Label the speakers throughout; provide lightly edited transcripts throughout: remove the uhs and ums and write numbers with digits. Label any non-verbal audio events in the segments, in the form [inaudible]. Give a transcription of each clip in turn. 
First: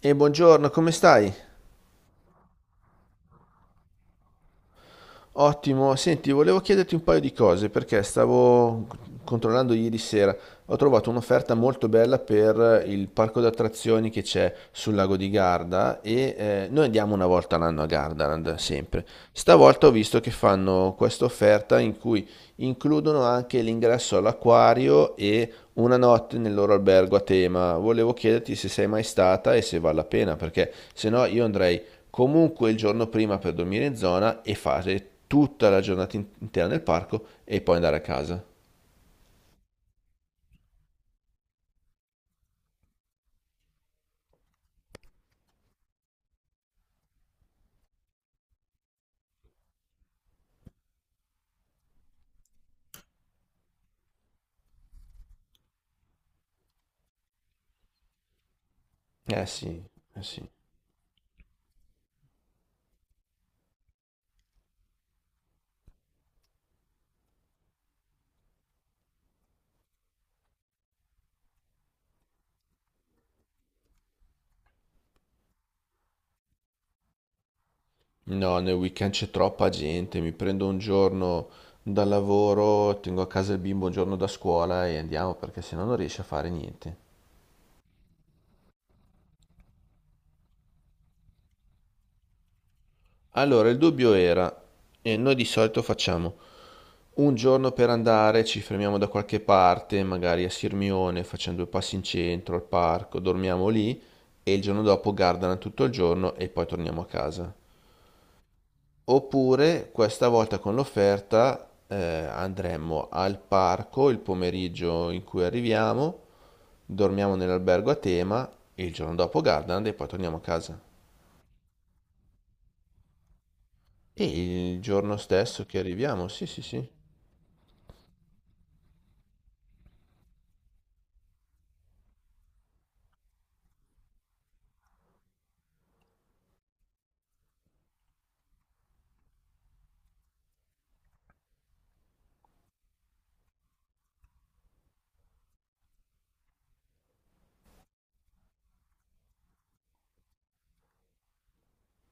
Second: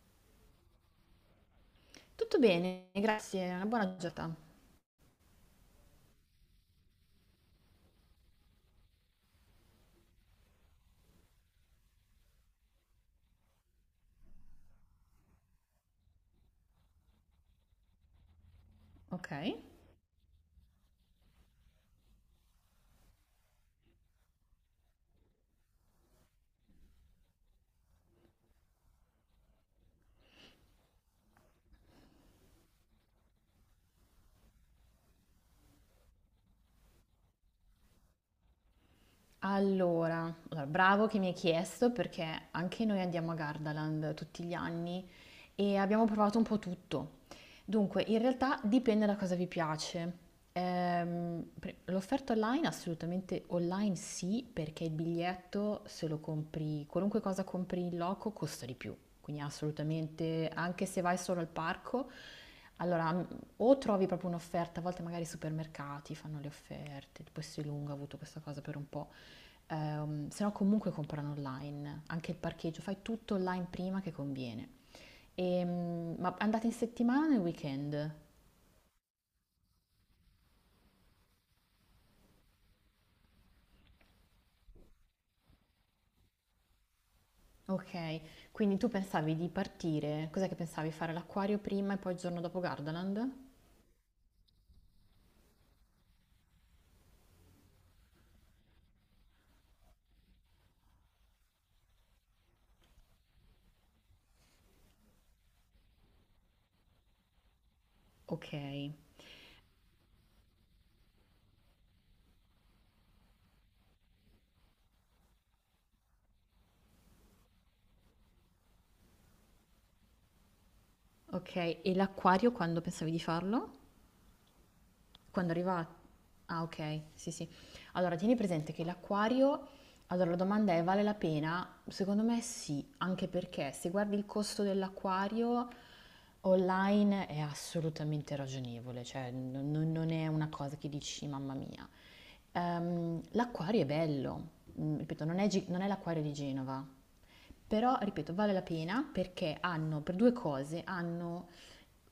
Speaker 1: E buongiorno, come stai?
Speaker 2: Tutto bene, grazie, una buona giornata.
Speaker 1: Ottimo, senti, volevo chiederti un paio di cose perché stavo controllando ieri sera, ho trovato un'offerta molto bella per il parco d'attrazioni che c'è sul lago di Garda e noi andiamo una volta all'anno a Gardaland, sempre.
Speaker 2: Ok.
Speaker 1: Stavolta ho visto che fanno questa offerta in cui includono anche l'ingresso all'acquario e una notte nel loro albergo a tema. Volevo chiederti se sei mai stata e se vale la pena, perché se no io andrei comunque il giorno prima per dormire in zona e fare tutta la giornata intera nel parco e poi andare a casa.
Speaker 2: Allora, bravo che mi hai chiesto perché anche noi andiamo a Gardaland tutti gli anni e abbiamo provato un po' tutto. Dunque, in realtà dipende da cosa vi piace. L'offerta online, assolutamente online sì, perché il biglietto se lo compri, qualunque cosa compri in loco costa di più. Quindi
Speaker 1: Eh sì, eh sì.
Speaker 2: assolutamente, anche se vai solo al parco, allora, m- o trovi proprio un'offerta, a volte magari i supermercati fanno le offerte, tipo Essilunga ha avuto questa cosa per un po'. Se no comunque comprano online, anche il parcheggio, fai tutto online prima che conviene. Ma andate in settimana o nel weekend?
Speaker 1: No, nel weekend c'è troppa gente, mi prendo un giorno dal lavoro, tengo a casa il bimbo un giorno da scuola e andiamo perché sennò non riesci a fare niente.
Speaker 2: Ok, quindi tu pensavi di partire, cos'è che pensavi? Fare l'acquario prima e poi il giorno dopo Gardaland?
Speaker 1: Allora, il dubbio era, e noi di solito facciamo un giorno per andare, ci fermiamo da qualche parte, magari a Sirmione, facciamo due passi in centro, al parco, dormiamo lì e il giorno dopo Gardaland tutto il giorno e poi torniamo a casa.
Speaker 2: Ok,
Speaker 1: Oppure, questa volta con l'offerta, andremmo al parco il pomeriggio in cui arriviamo, dormiamo nell'albergo a tema e il giorno dopo Gardaland e poi torniamo a casa.
Speaker 2: ok, e l'acquario quando pensavi di farlo?
Speaker 1: E il giorno
Speaker 2: Quando
Speaker 1: stesso che
Speaker 2: arriva.
Speaker 1: arriviamo, sì, sì,
Speaker 2: Ah,
Speaker 1: sì.
Speaker 2: ok, sì, sì. Allora, tieni presente che l'acquario, allora la domanda è, vale la pena? Secondo me sì, anche perché se guardi il costo dell'acquario online è assolutamente ragionevole, cioè non è una cosa che dici, mamma mia. L'acquario è bello, ripeto, non è, non è l'acquario di Genova, però, ripeto, vale la pena perché hanno, per due cose, hanno,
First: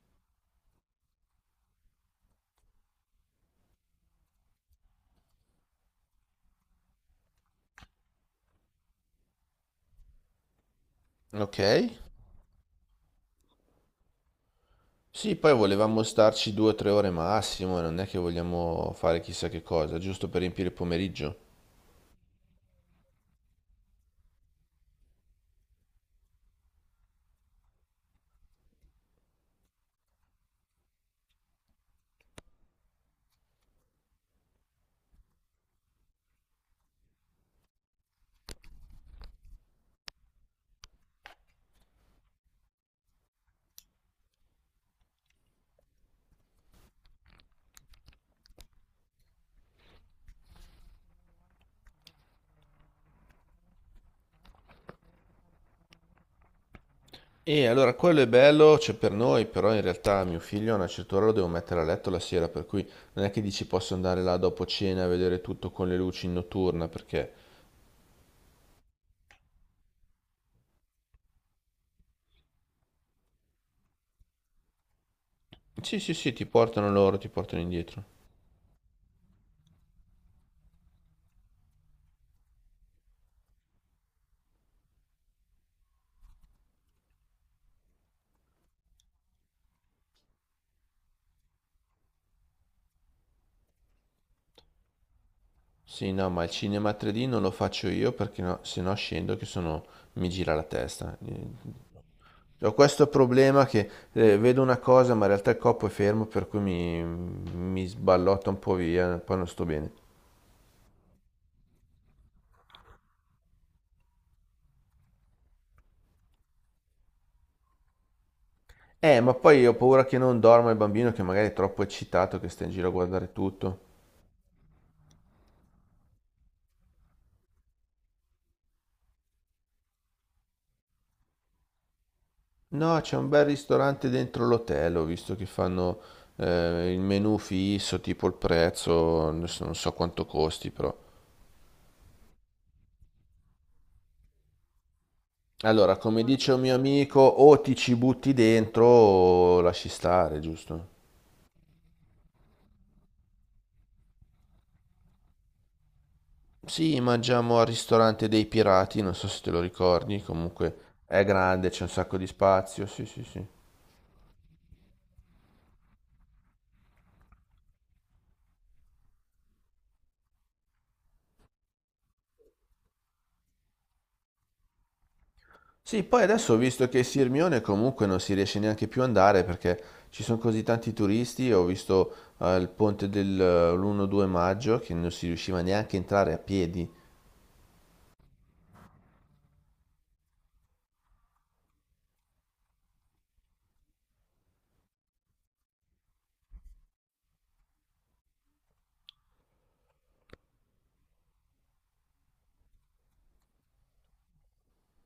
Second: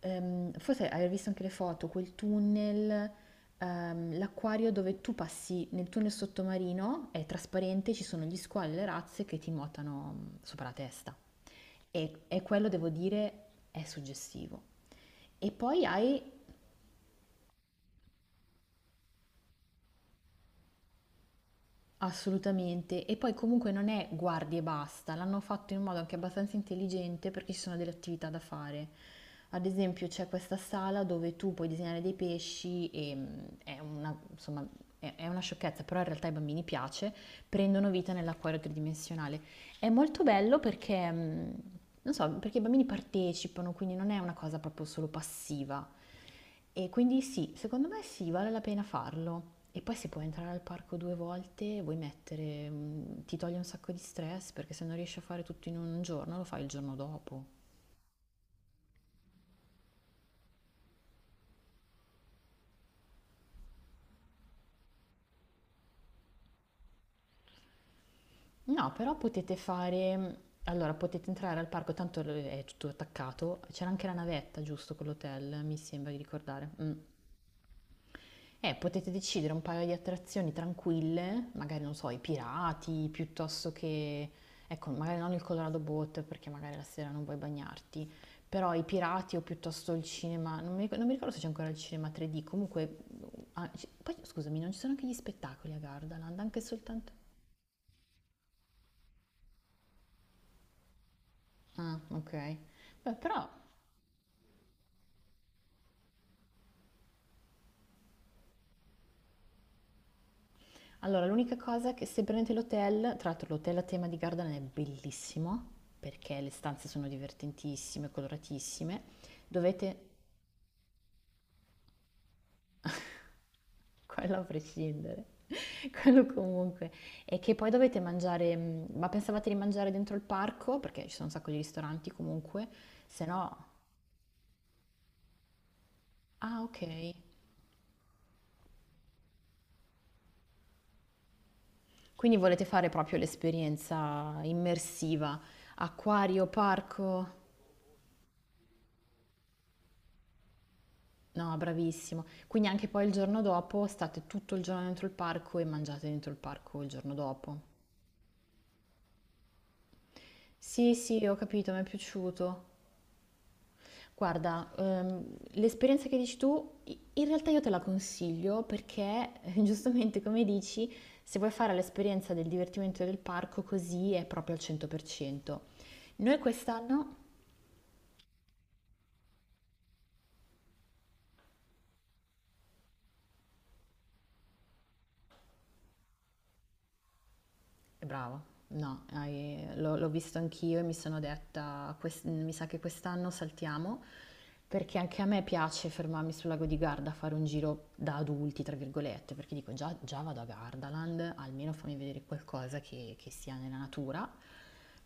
Speaker 2: forse aver visto anche le foto, quel tunnel, l'acquario dove tu passi nel tunnel sottomarino, è trasparente, ci sono gli squali e le razze che ti nuotano sopra la testa.
Speaker 1: Ok?
Speaker 2: E quello, devo dire, è suggestivo.
Speaker 1: Sì,
Speaker 2: E
Speaker 1: poi
Speaker 2: poi
Speaker 1: volevamo
Speaker 2: hai
Speaker 1: starci due o tre ore massimo, non è che vogliamo fare chissà che cosa, giusto per riempire il pomeriggio.
Speaker 2: Assolutamente, e poi comunque non è guardi e basta, l'hanno fatto in un modo anche abbastanza intelligente perché ci sono delle attività da fare. Ad esempio c'è questa sala dove tu puoi disegnare dei pesci e è una, insomma, è una sciocchezza, però in realtà ai bambini piace, prendono vita nell'acquario tridimensionale. È molto bello perché, non so, perché i bambini partecipano, quindi non è una cosa proprio solo passiva. E quindi sì, secondo me sì, vale la pena farlo. E poi se puoi entrare al parco due volte, vuoi mettere, ti toglie un sacco di stress perché se non riesci a fare tutto in un giorno, lo fai il giorno dopo.
Speaker 1: E allora quello è bello, c'è per noi, però in realtà mio figlio a una certa ora lo devo mettere a letto la sera, per cui non è che dici posso andare là dopo cena a vedere tutto con le luci in notturna, perché...
Speaker 2: No, però potete fare, allora potete entrare al parco, tanto è tutto attaccato, c'era anche la navetta, giusto, con l'hotel, mi
Speaker 1: Sì,
Speaker 2: sembra
Speaker 1: sì,
Speaker 2: di
Speaker 1: sì, ti
Speaker 2: ricordare.
Speaker 1: portano loro, ti portano indietro.
Speaker 2: Potete decidere un paio di attrazioni tranquille, magari non so, i pirati, piuttosto che, ecco, magari non il Colorado Boat perché magari la sera non vuoi bagnarti, però i pirati o piuttosto il cinema, non mi ricordo se c'è ancora il cinema 3D, comunque, poi scusami, non ci sono anche gli spettacoli a
Speaker 1: Sì, no,
Speaker 2: Gardaland,
Speaker 1: ma il
Speaker 2: anche
Speaker 1: cinema
Speaker 2: soltanto...
Speaker 1: 3D non lo faccio io perché no, se no scendo che sono... mi gira la testa.
Speaker 2: Ah, ok.
Speaker 1: Ho questo
Speaker 2: Beh, però
Speaker 1: problema che vedo una cosa, ma in realtà il corpo è fermo, per cui mi sballotta un po' via, poi non sto bene.
Speaker 2: Allora, l'unica cosa che se prendete l'hotel, tra l'altro l'hotel a tema di Gardaland è bellissimo, perché le stanze sono divertentissime, coloratissime,
Speaker 1: Ma poi ho
Speaker 2: dovete,
Speaker 1: paura che non dorma il bambino, che magari è troppo eccitato, che sta in giro a guardare tutto.
Speaker 2: [laughs] quello a prescindere, [laughs] quello comunque, e che poi dovete mangiare, ma pensavate di mangiare dentro il parco? Perché ci sono un sacco di ristoranti comunque,
Speaker 1: No, c'è
Speaker 2: se
Speaker 1: un bel
Speaker 2: no...
Speaker 1: ristorante dentro l'hotel, ho visto che fanno
Speaker 2: Ah, ok.
Speaker 1: il menù fisso, tipo il prezzo, adesso non so quanto costi, però.
Speaker 2: Quindi volete fare proprio l'esperienza immersiva,
Speaker 1: Allora, come
Speaker 2: acquario,
Speaker 1: dice un mio amico,
Speaker 2: parco?
Speaker 1: o ti ci butti dentro o lasci stare, giusto?
Speaker 2: No, bravissimo. Quindi anche poi il giorno dopo state tutto il giorno dentro il parco e mangiate dentro il parco il
Speaker 1: Sì,
Speaker 2: giorno dopo.
Speaker 1: mangiammo al ristorante dei pirati, non so se te lo ricordi, comunque
Speaker 2: Sì,
Speaker 1: è
Speaker 2: sì, ho
Speaker 1: grande,
Speaker 2: capito, mi
Speaker 1: c'è
Speaker 2: è
Speaker 1: un sacco di
Speaker 2: piaciuto.
Speaker 1: spazio, sì, sì, sì.
Speaker 2: Guarda, l'esperienza che dici tu, in realtà io te la consiglio perché, [laughs] giustamente come dici, se vuoi fare l'esperienza del divertimento del parco, così è proprio al 100%.
Speaker 1: Sì, poi
Speaker 2: Noi
Speaker 1: adesso ho visto che
Speaker 2: quest'anno.
Speaker 1: Sirmione comunque non si riesce neanche più ad andare perché ci sono così tanti turisti, ho visto il ponte dell'1-2 maggio che non si riusciva neanche a entrare a piedi.
Speaker 2: Brava, no, l'ho visto anch'io e mi, sono detta, mi sa che quest'anno saltiamo, perché anche a me piace fermarmi sul lago di Garda a fare un giro da adulti, tra virgolette, perché dico già, già vado a Gardaland, almeno fammi vedere qualcosa che sia nella natura,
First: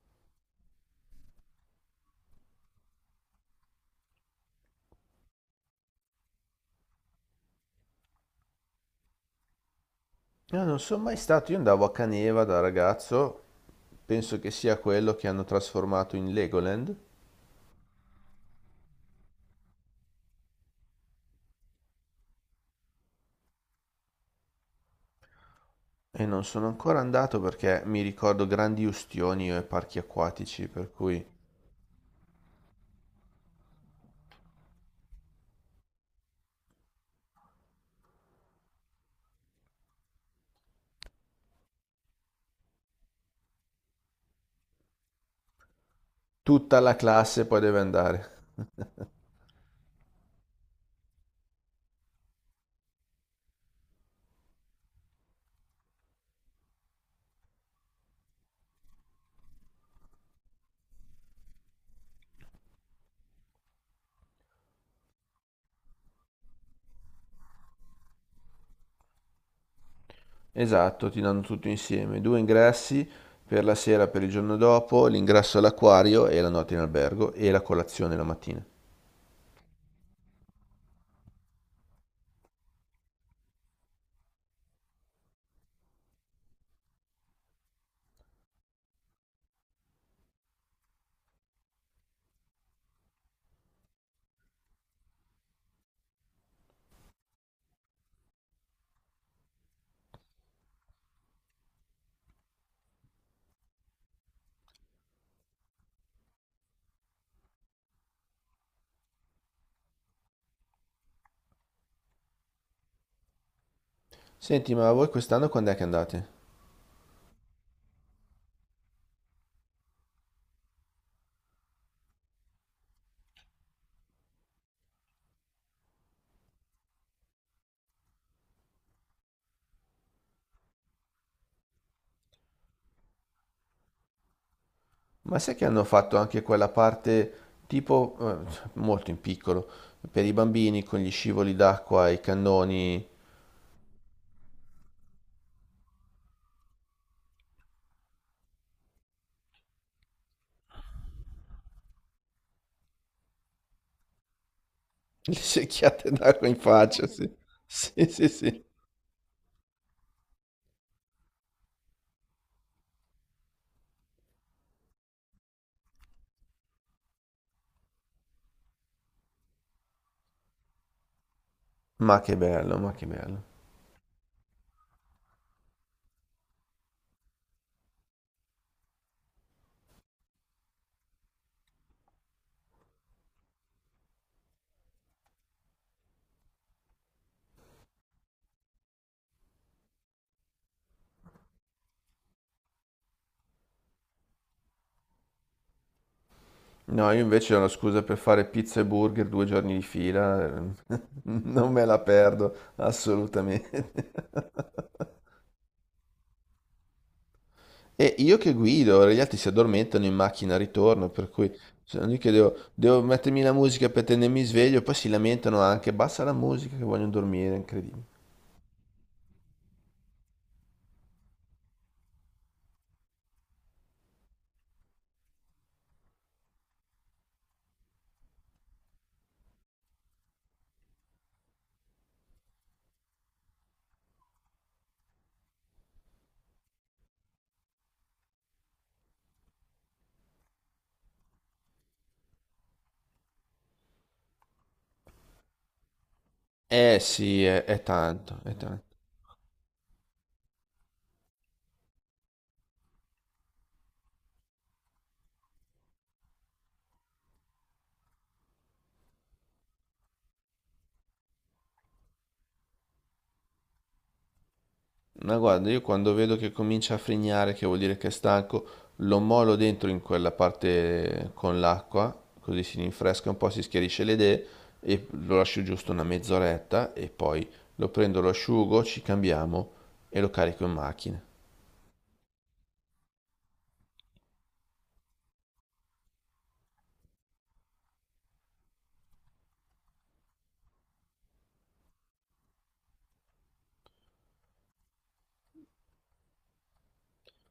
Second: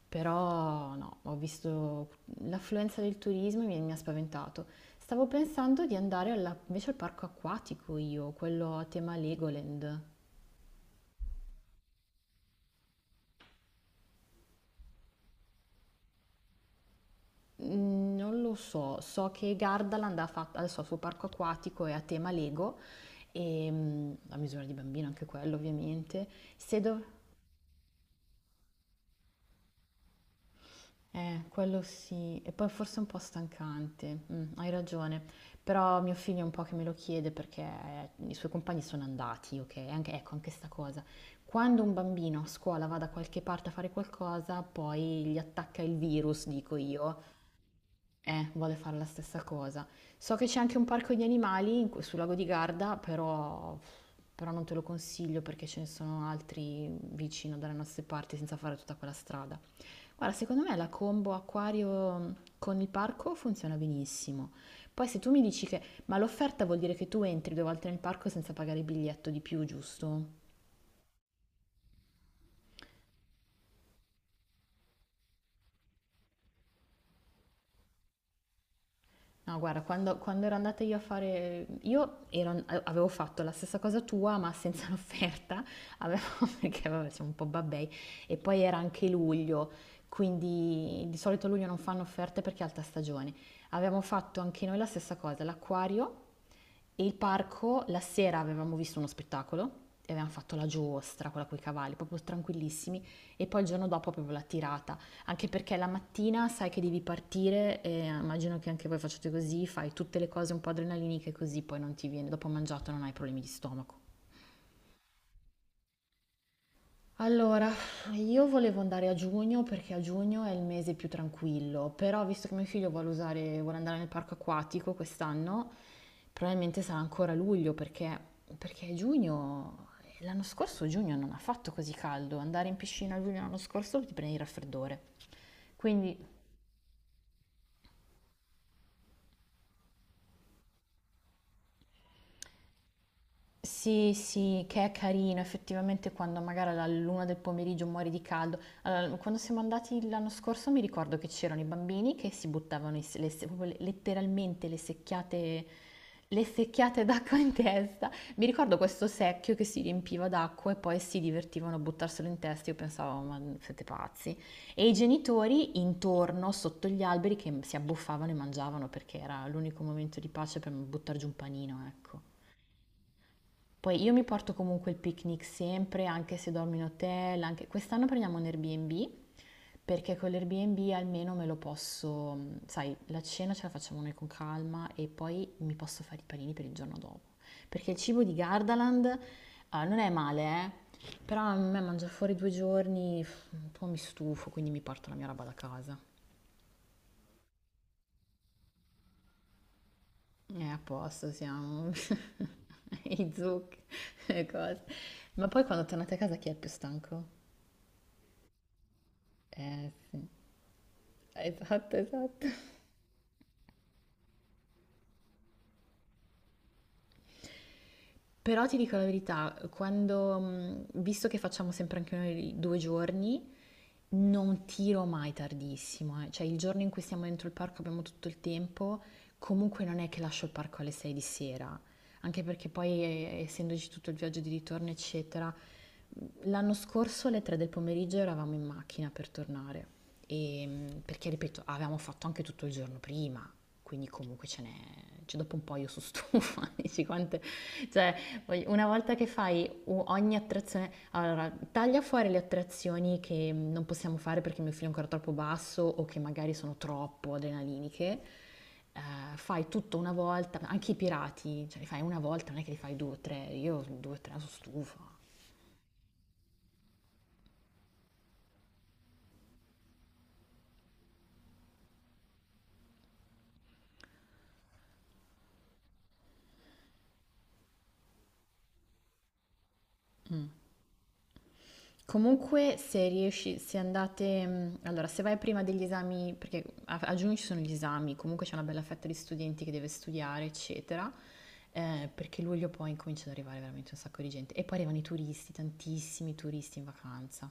Speaker 2: però no, ho visto l'affluenza del turismo e mi ha spaventato. Stavo pensando di andare invece al parco acquatico io, quello a tema Legoland.
Speaker 1: Io non sono mai stato, io andavo a Caneva da ragazzo, penso che sia quello che hanno trasformato in Legoland.
Speaker 2: Non lo so, so che Gardaland ha fatto adesso ha il suo parco acquatico è a tema Lego, e, a misura di bambino anche quello
Speaker 1: E
Speaker 2: ovviamente.
Speaker 1: non sono
Speaker 2: Se
Speaker 1: ancora
Speaker 2: dov-
Speaker 1: andato perché mi ricordo grandi ustioni e parchi acquatici, per cui
Speaker 2: quello sì, e poi forse è un po' stancante, hai ragione, però mio figlio è un po' che me lo chiede perché i suoi compagni sono andati, ok? Anche, ecco, anche sta cosa. Quando un bambino a scuola va da qualche parte a fare qualcosa, poi gli attacca il virus, dico
Speaker 1: tutta la
Speaker 2: io,
Speaker 1: classe poi deve andare.
Speaker 2: Vuole
Speaker 1: [laughs]
Speaker 2: fare la stessa cosa. So che c'è anche un parco di animali sul lago di Garda, però, però non te lo consiglio perché ce ne sono altri vicino dalle nostre parti senza fare tutta quella strada. Guarda, secondo me la combo acquario con il parco funziona benissimo. Poi se tu mi dici che... Ma l'offerta vuol dire che tu entri due volte nel parco senza pagare il biglietto di più, giusto?
Speaker 1: Esatto, ti danno tutto insieme, due ingressi per la sera, per il giorno dopo, l'ingresso all'acquario e la notte in albergo e la colazione la mattina.
Speaker 2: No, guarda, quando ero andata io a fare... Io ero- avevo fatto la stessa cosa tua, ma senza l'offerta, avevo, [laughs] perché vabbè, siamo un po' babbei, e poi era anche luglio, quindi di solito a luglio non fanno offerte perché è alta stagione. Avevamo fatto anche noi la stessa cosa, l'acquario, e il parco, la sera avevamo visto uno spettacolo e avevamo fatto la giostra, quella con i cavalli, proprio tranquillissimi, e poi il giorno dopo proprio la tirata, anche perché la mattina sai che devi partire e immagino che anche voi facciate così, fai tutte le cose un po' adrenaliniche così poi non ti viene, dopo mangiato non hai problemi di stomaco.
Speaker 1: Senti, ma voi quest'anno quando è che andate?
Speaker 2: Allora, io volevo andare a giugno perché a giugno è il mese più tranquillo, però visto che mio figlio vuole usare, vuole andare nel parco acquatico quest'anno, probabilmente sarà ancora luglio perché giugno, l'anno scorso giugno non ha fatto così caldo, andare in piscina a luglio l'anno scorso ti prendi il raffreddore.
Speaker 1: Ma sai che hanno fatto
Speaker 2: Quindi
Speaker 1: anche quella parte tipo molto in piccolo per i bambini con gli scivoli d'acqua, i cannoni.
Speaker 2: Sì, sì, che è carino, effettivamente quando magari alla luna del pomeriggio muori di caldo. Allora, quando siamo andati l'anno scorso mi ricordo che c'erano i bambini che si buttavano i se- le se- proprio le- letteralmente
Speaker 1: Le secchiate
Speaker 2: le
Speaker 1: d'acqua in faccia,
Speaker 2: secchiate
Speaker 1: sì.
Speaker 2: d'acqua in
Speaker 1: Sì,
Speaker 2: testa.
Speaker 1: sì,
Speaker 2: Mi
Speaker 1: sì.
Speaker 2: ricordo questo secchio che si riempiva d'acqua e poi si divertivano a buttarselo in testa. Io pensavo, ma siete pazzi. E i genitori intorno, sotto gli alberi, che si abbuffavano e mangiavano perché era l'unico momento di pace per buttare giù un panino,
Speaker 1: Ma
Speaker 2: ecco.
Speaker 1: che bello, ma che bello.
Speaker 2: Poi io mi porto comunque il picnic sempre, anche se dormo in hotel, anche- quest'anno prendiamo un Airbnb, perché con l'Airbnb almeno me lo posso, sai, la cena ce la facciamo noi con calma e poi mi posso fare i panini per il giorno dopo. Perché il cibo di Gardaland, ah, non è male, però a me mangiare fuori 2 giorni, pff, un po' mi stufo, quindi mi porto la mia roba da casa.
Speaker 1: No, io invece ho una scusa per fare pizza e burger due giorni di fila,
Speaker 2: E a
Speaker 1: [laughs]
Speaker 2: posto
Speaker 1: non me
Speaker 2: siamo,
Speaker 1: la perdo
Speaker 2: [laughs] i zucchi,
Speaker 1: assolutamente.
Speaker 2: le cose. Ma poi quando tornate a casa chi è il più stanco?
Speaker 1: E io che guido, ora gli altri si
Speaker 2: Eh
Speaker 1: addormentano in
Speaker 2: sì,
Speaker 1: macchina al ritorno, per cui
Speaker 2: esatto,
Speaker 1: sono lì che
Speaker 2: esatto.
Speaker 1: devo mettermi la musica per tenermi sveglio, poi si lamentano anche, basta la musica che vogliono dormire, è incredibile.
Speaker 2: Però ti dico la verità, quando, visto che facciamo sempre anche noi 2 giorni, non tiro mai tardissimo, eh. Cioè il giorno in cui siamo dentro il parco abbiamo tutto il tempo, comunque non è che lascio il parco alle 6 di sera, anche perché poi essendoci tutto il viaggio di ritorno, eccetera, l'anno scorso alle 3 del pomeriggio eravamo in macchina per tornare. E, perché ripeto, avevamo fatto anche tutto il giorno prima, quindi comunque ce n'è, cioè dopo un po' io sono stufa, [laughs]
Speaker 1: Eh
Speaker 2: dici
Speaker 1: sì,
Speaker 2: quante...
Speaker 1: è
Speaker 2: Cioè,
Speaker 1: tanto, è tanto.
Speaker 2: una volta che fai ogni attrazione, allora taglia fuori le attrazioni che non possiamo fare perché il mio figlio è ancora troppo basso o che magari sono troppo adrenaliniche. Fai tutto una volta, anche i pirati, cioè li fai una volta, non è che li fai due o tre, io due o tre sono stufa.
Speaker 1: Ma guarda, io quando vedo che comincia a frignare, che vuol dire che è stanco, lo molo dentro in quella parte con l'acqua, così si rinfresca un po', si schiarisce le idee e lo lascio giusto una mezz'oretta e poi lo prendo, lo asciugo, ci cambiamo e lo carico in macchina.
Speaker 2: Comunque, se riesci, se andate, allora, se vai prima degli esami, perché a giugno ci sono gli esami, comunque c'è una bella fetta di studenti che deve studiare, eccetera, perché luglio poi comincia ad arrivare veramente un sacco di gente. E poi arrivano i turisti, tantissimi turisti in vacanza.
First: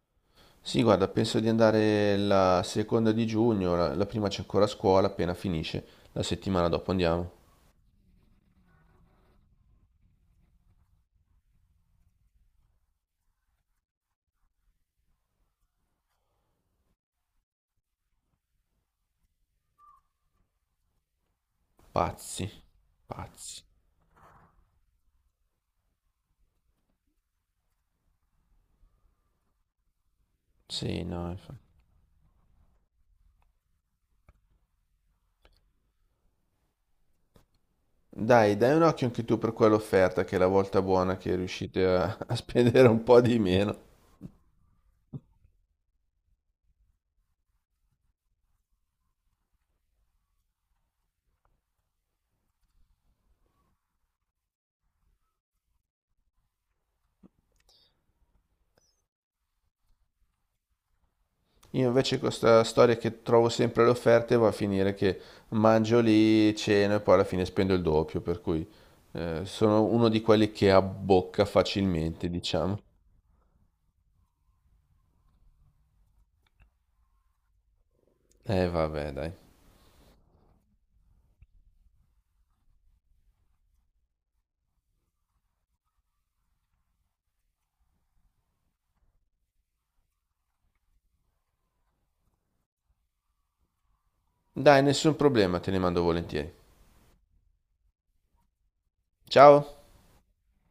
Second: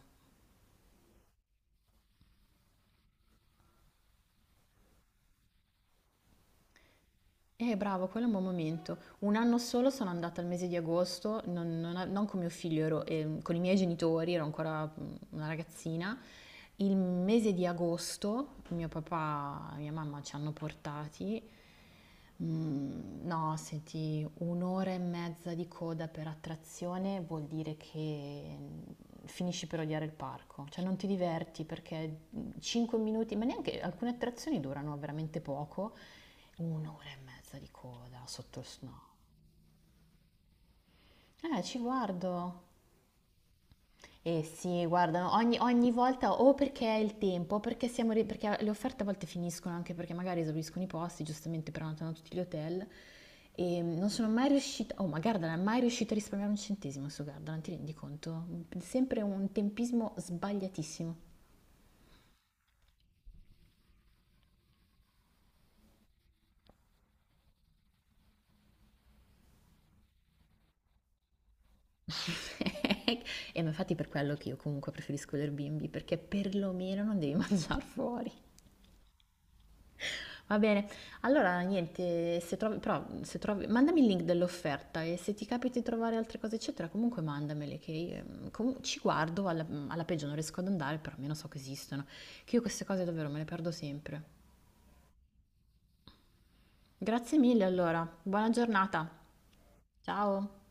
Speaker 1: Sì, guarda, penso di andare la seconda di giugno, la prima c'è ancora a scuola, appena finisce, la settimana dopo andiamo.
Speaker 2: Bravo, quello è un buon momento. Un anno solo sono andata al mese di agosto, non con mio figlio, ero, con i miei genitori, ero ancora una ragazzina. Il mese di agosto mio papà e mia mamma ci hanno portati.
Speaker 1: Pazzi,
Speaker 2: No,
Speaker 1: pazzi.
Speaker 2: senti, un'ora e mezza di coda per attrazione vuol dire che finisci per odiare il parco, cioè non
Speaker 1: Sì,
Speaker 2: ti
Speaker 1: no,
Speaker 2: diverti
Speaker 1: infatti.
Speaker 2: perché 5 minuti, ma neanche alcune attrazioni durano veramente poco, un'ora e mezza di coda
Speaker 1: Dai,
Speaker 2: sotto il
Speaker 1: dai un
Speaker 2: snow.
Speaker 1: occhio anche tu per quell'offerta che è la volta buona che
Speaker 2: Ci
Speaker 1: riuscite a, [laughs] a
Speaker 2: guardo.
Speaker 1: spendere un po' di meno.
Speaker 2: Eh sì, guardano, ogni volta o perché è il tempo, o perché, perché le offerte a volte finiscono anche perché magari esauriscono i posti, giustamente prenotano tutti gli hotel e non sono mai riuscita, oh ma Gardaland, è mai riuscita a risparmiare un centesimo su Gardaland, ti rendi conto? Sempre un tempismo sbagliatissimo.
Speaker 1: Io invece con questa storia che trovo sempre le offerte va a finire che mangio lì, ceno e poi alla fine spendo il doppio, per cui sono uno di quelli che abbocca facilmente, diciamo.
Speaker 2: [laughs] E ma infatti per quello che io comunque preferisco l'Airbnb, perché perlomeno non devi [laughs] mangiare fuori.
Speaker 1: Eh vabbè, dai.
Speaker 2: Va bene, allora niente, se trovi, però se trovi, mandami il link dell'offerta e se ti capita di trovare altre cose eccetera, comunque mandamele che io, ci guardo, alla peggio non riesco ad andare, però almeno so che esistono, che io queste cose davvero me le perdo sempre.
Speaker 1: Dai, nessun problema, te ne mando volentieri.
Speaker 2: Grazie mille allora, buona giornata,
Speaker 1: Ciao!
Speaker 2: ciao!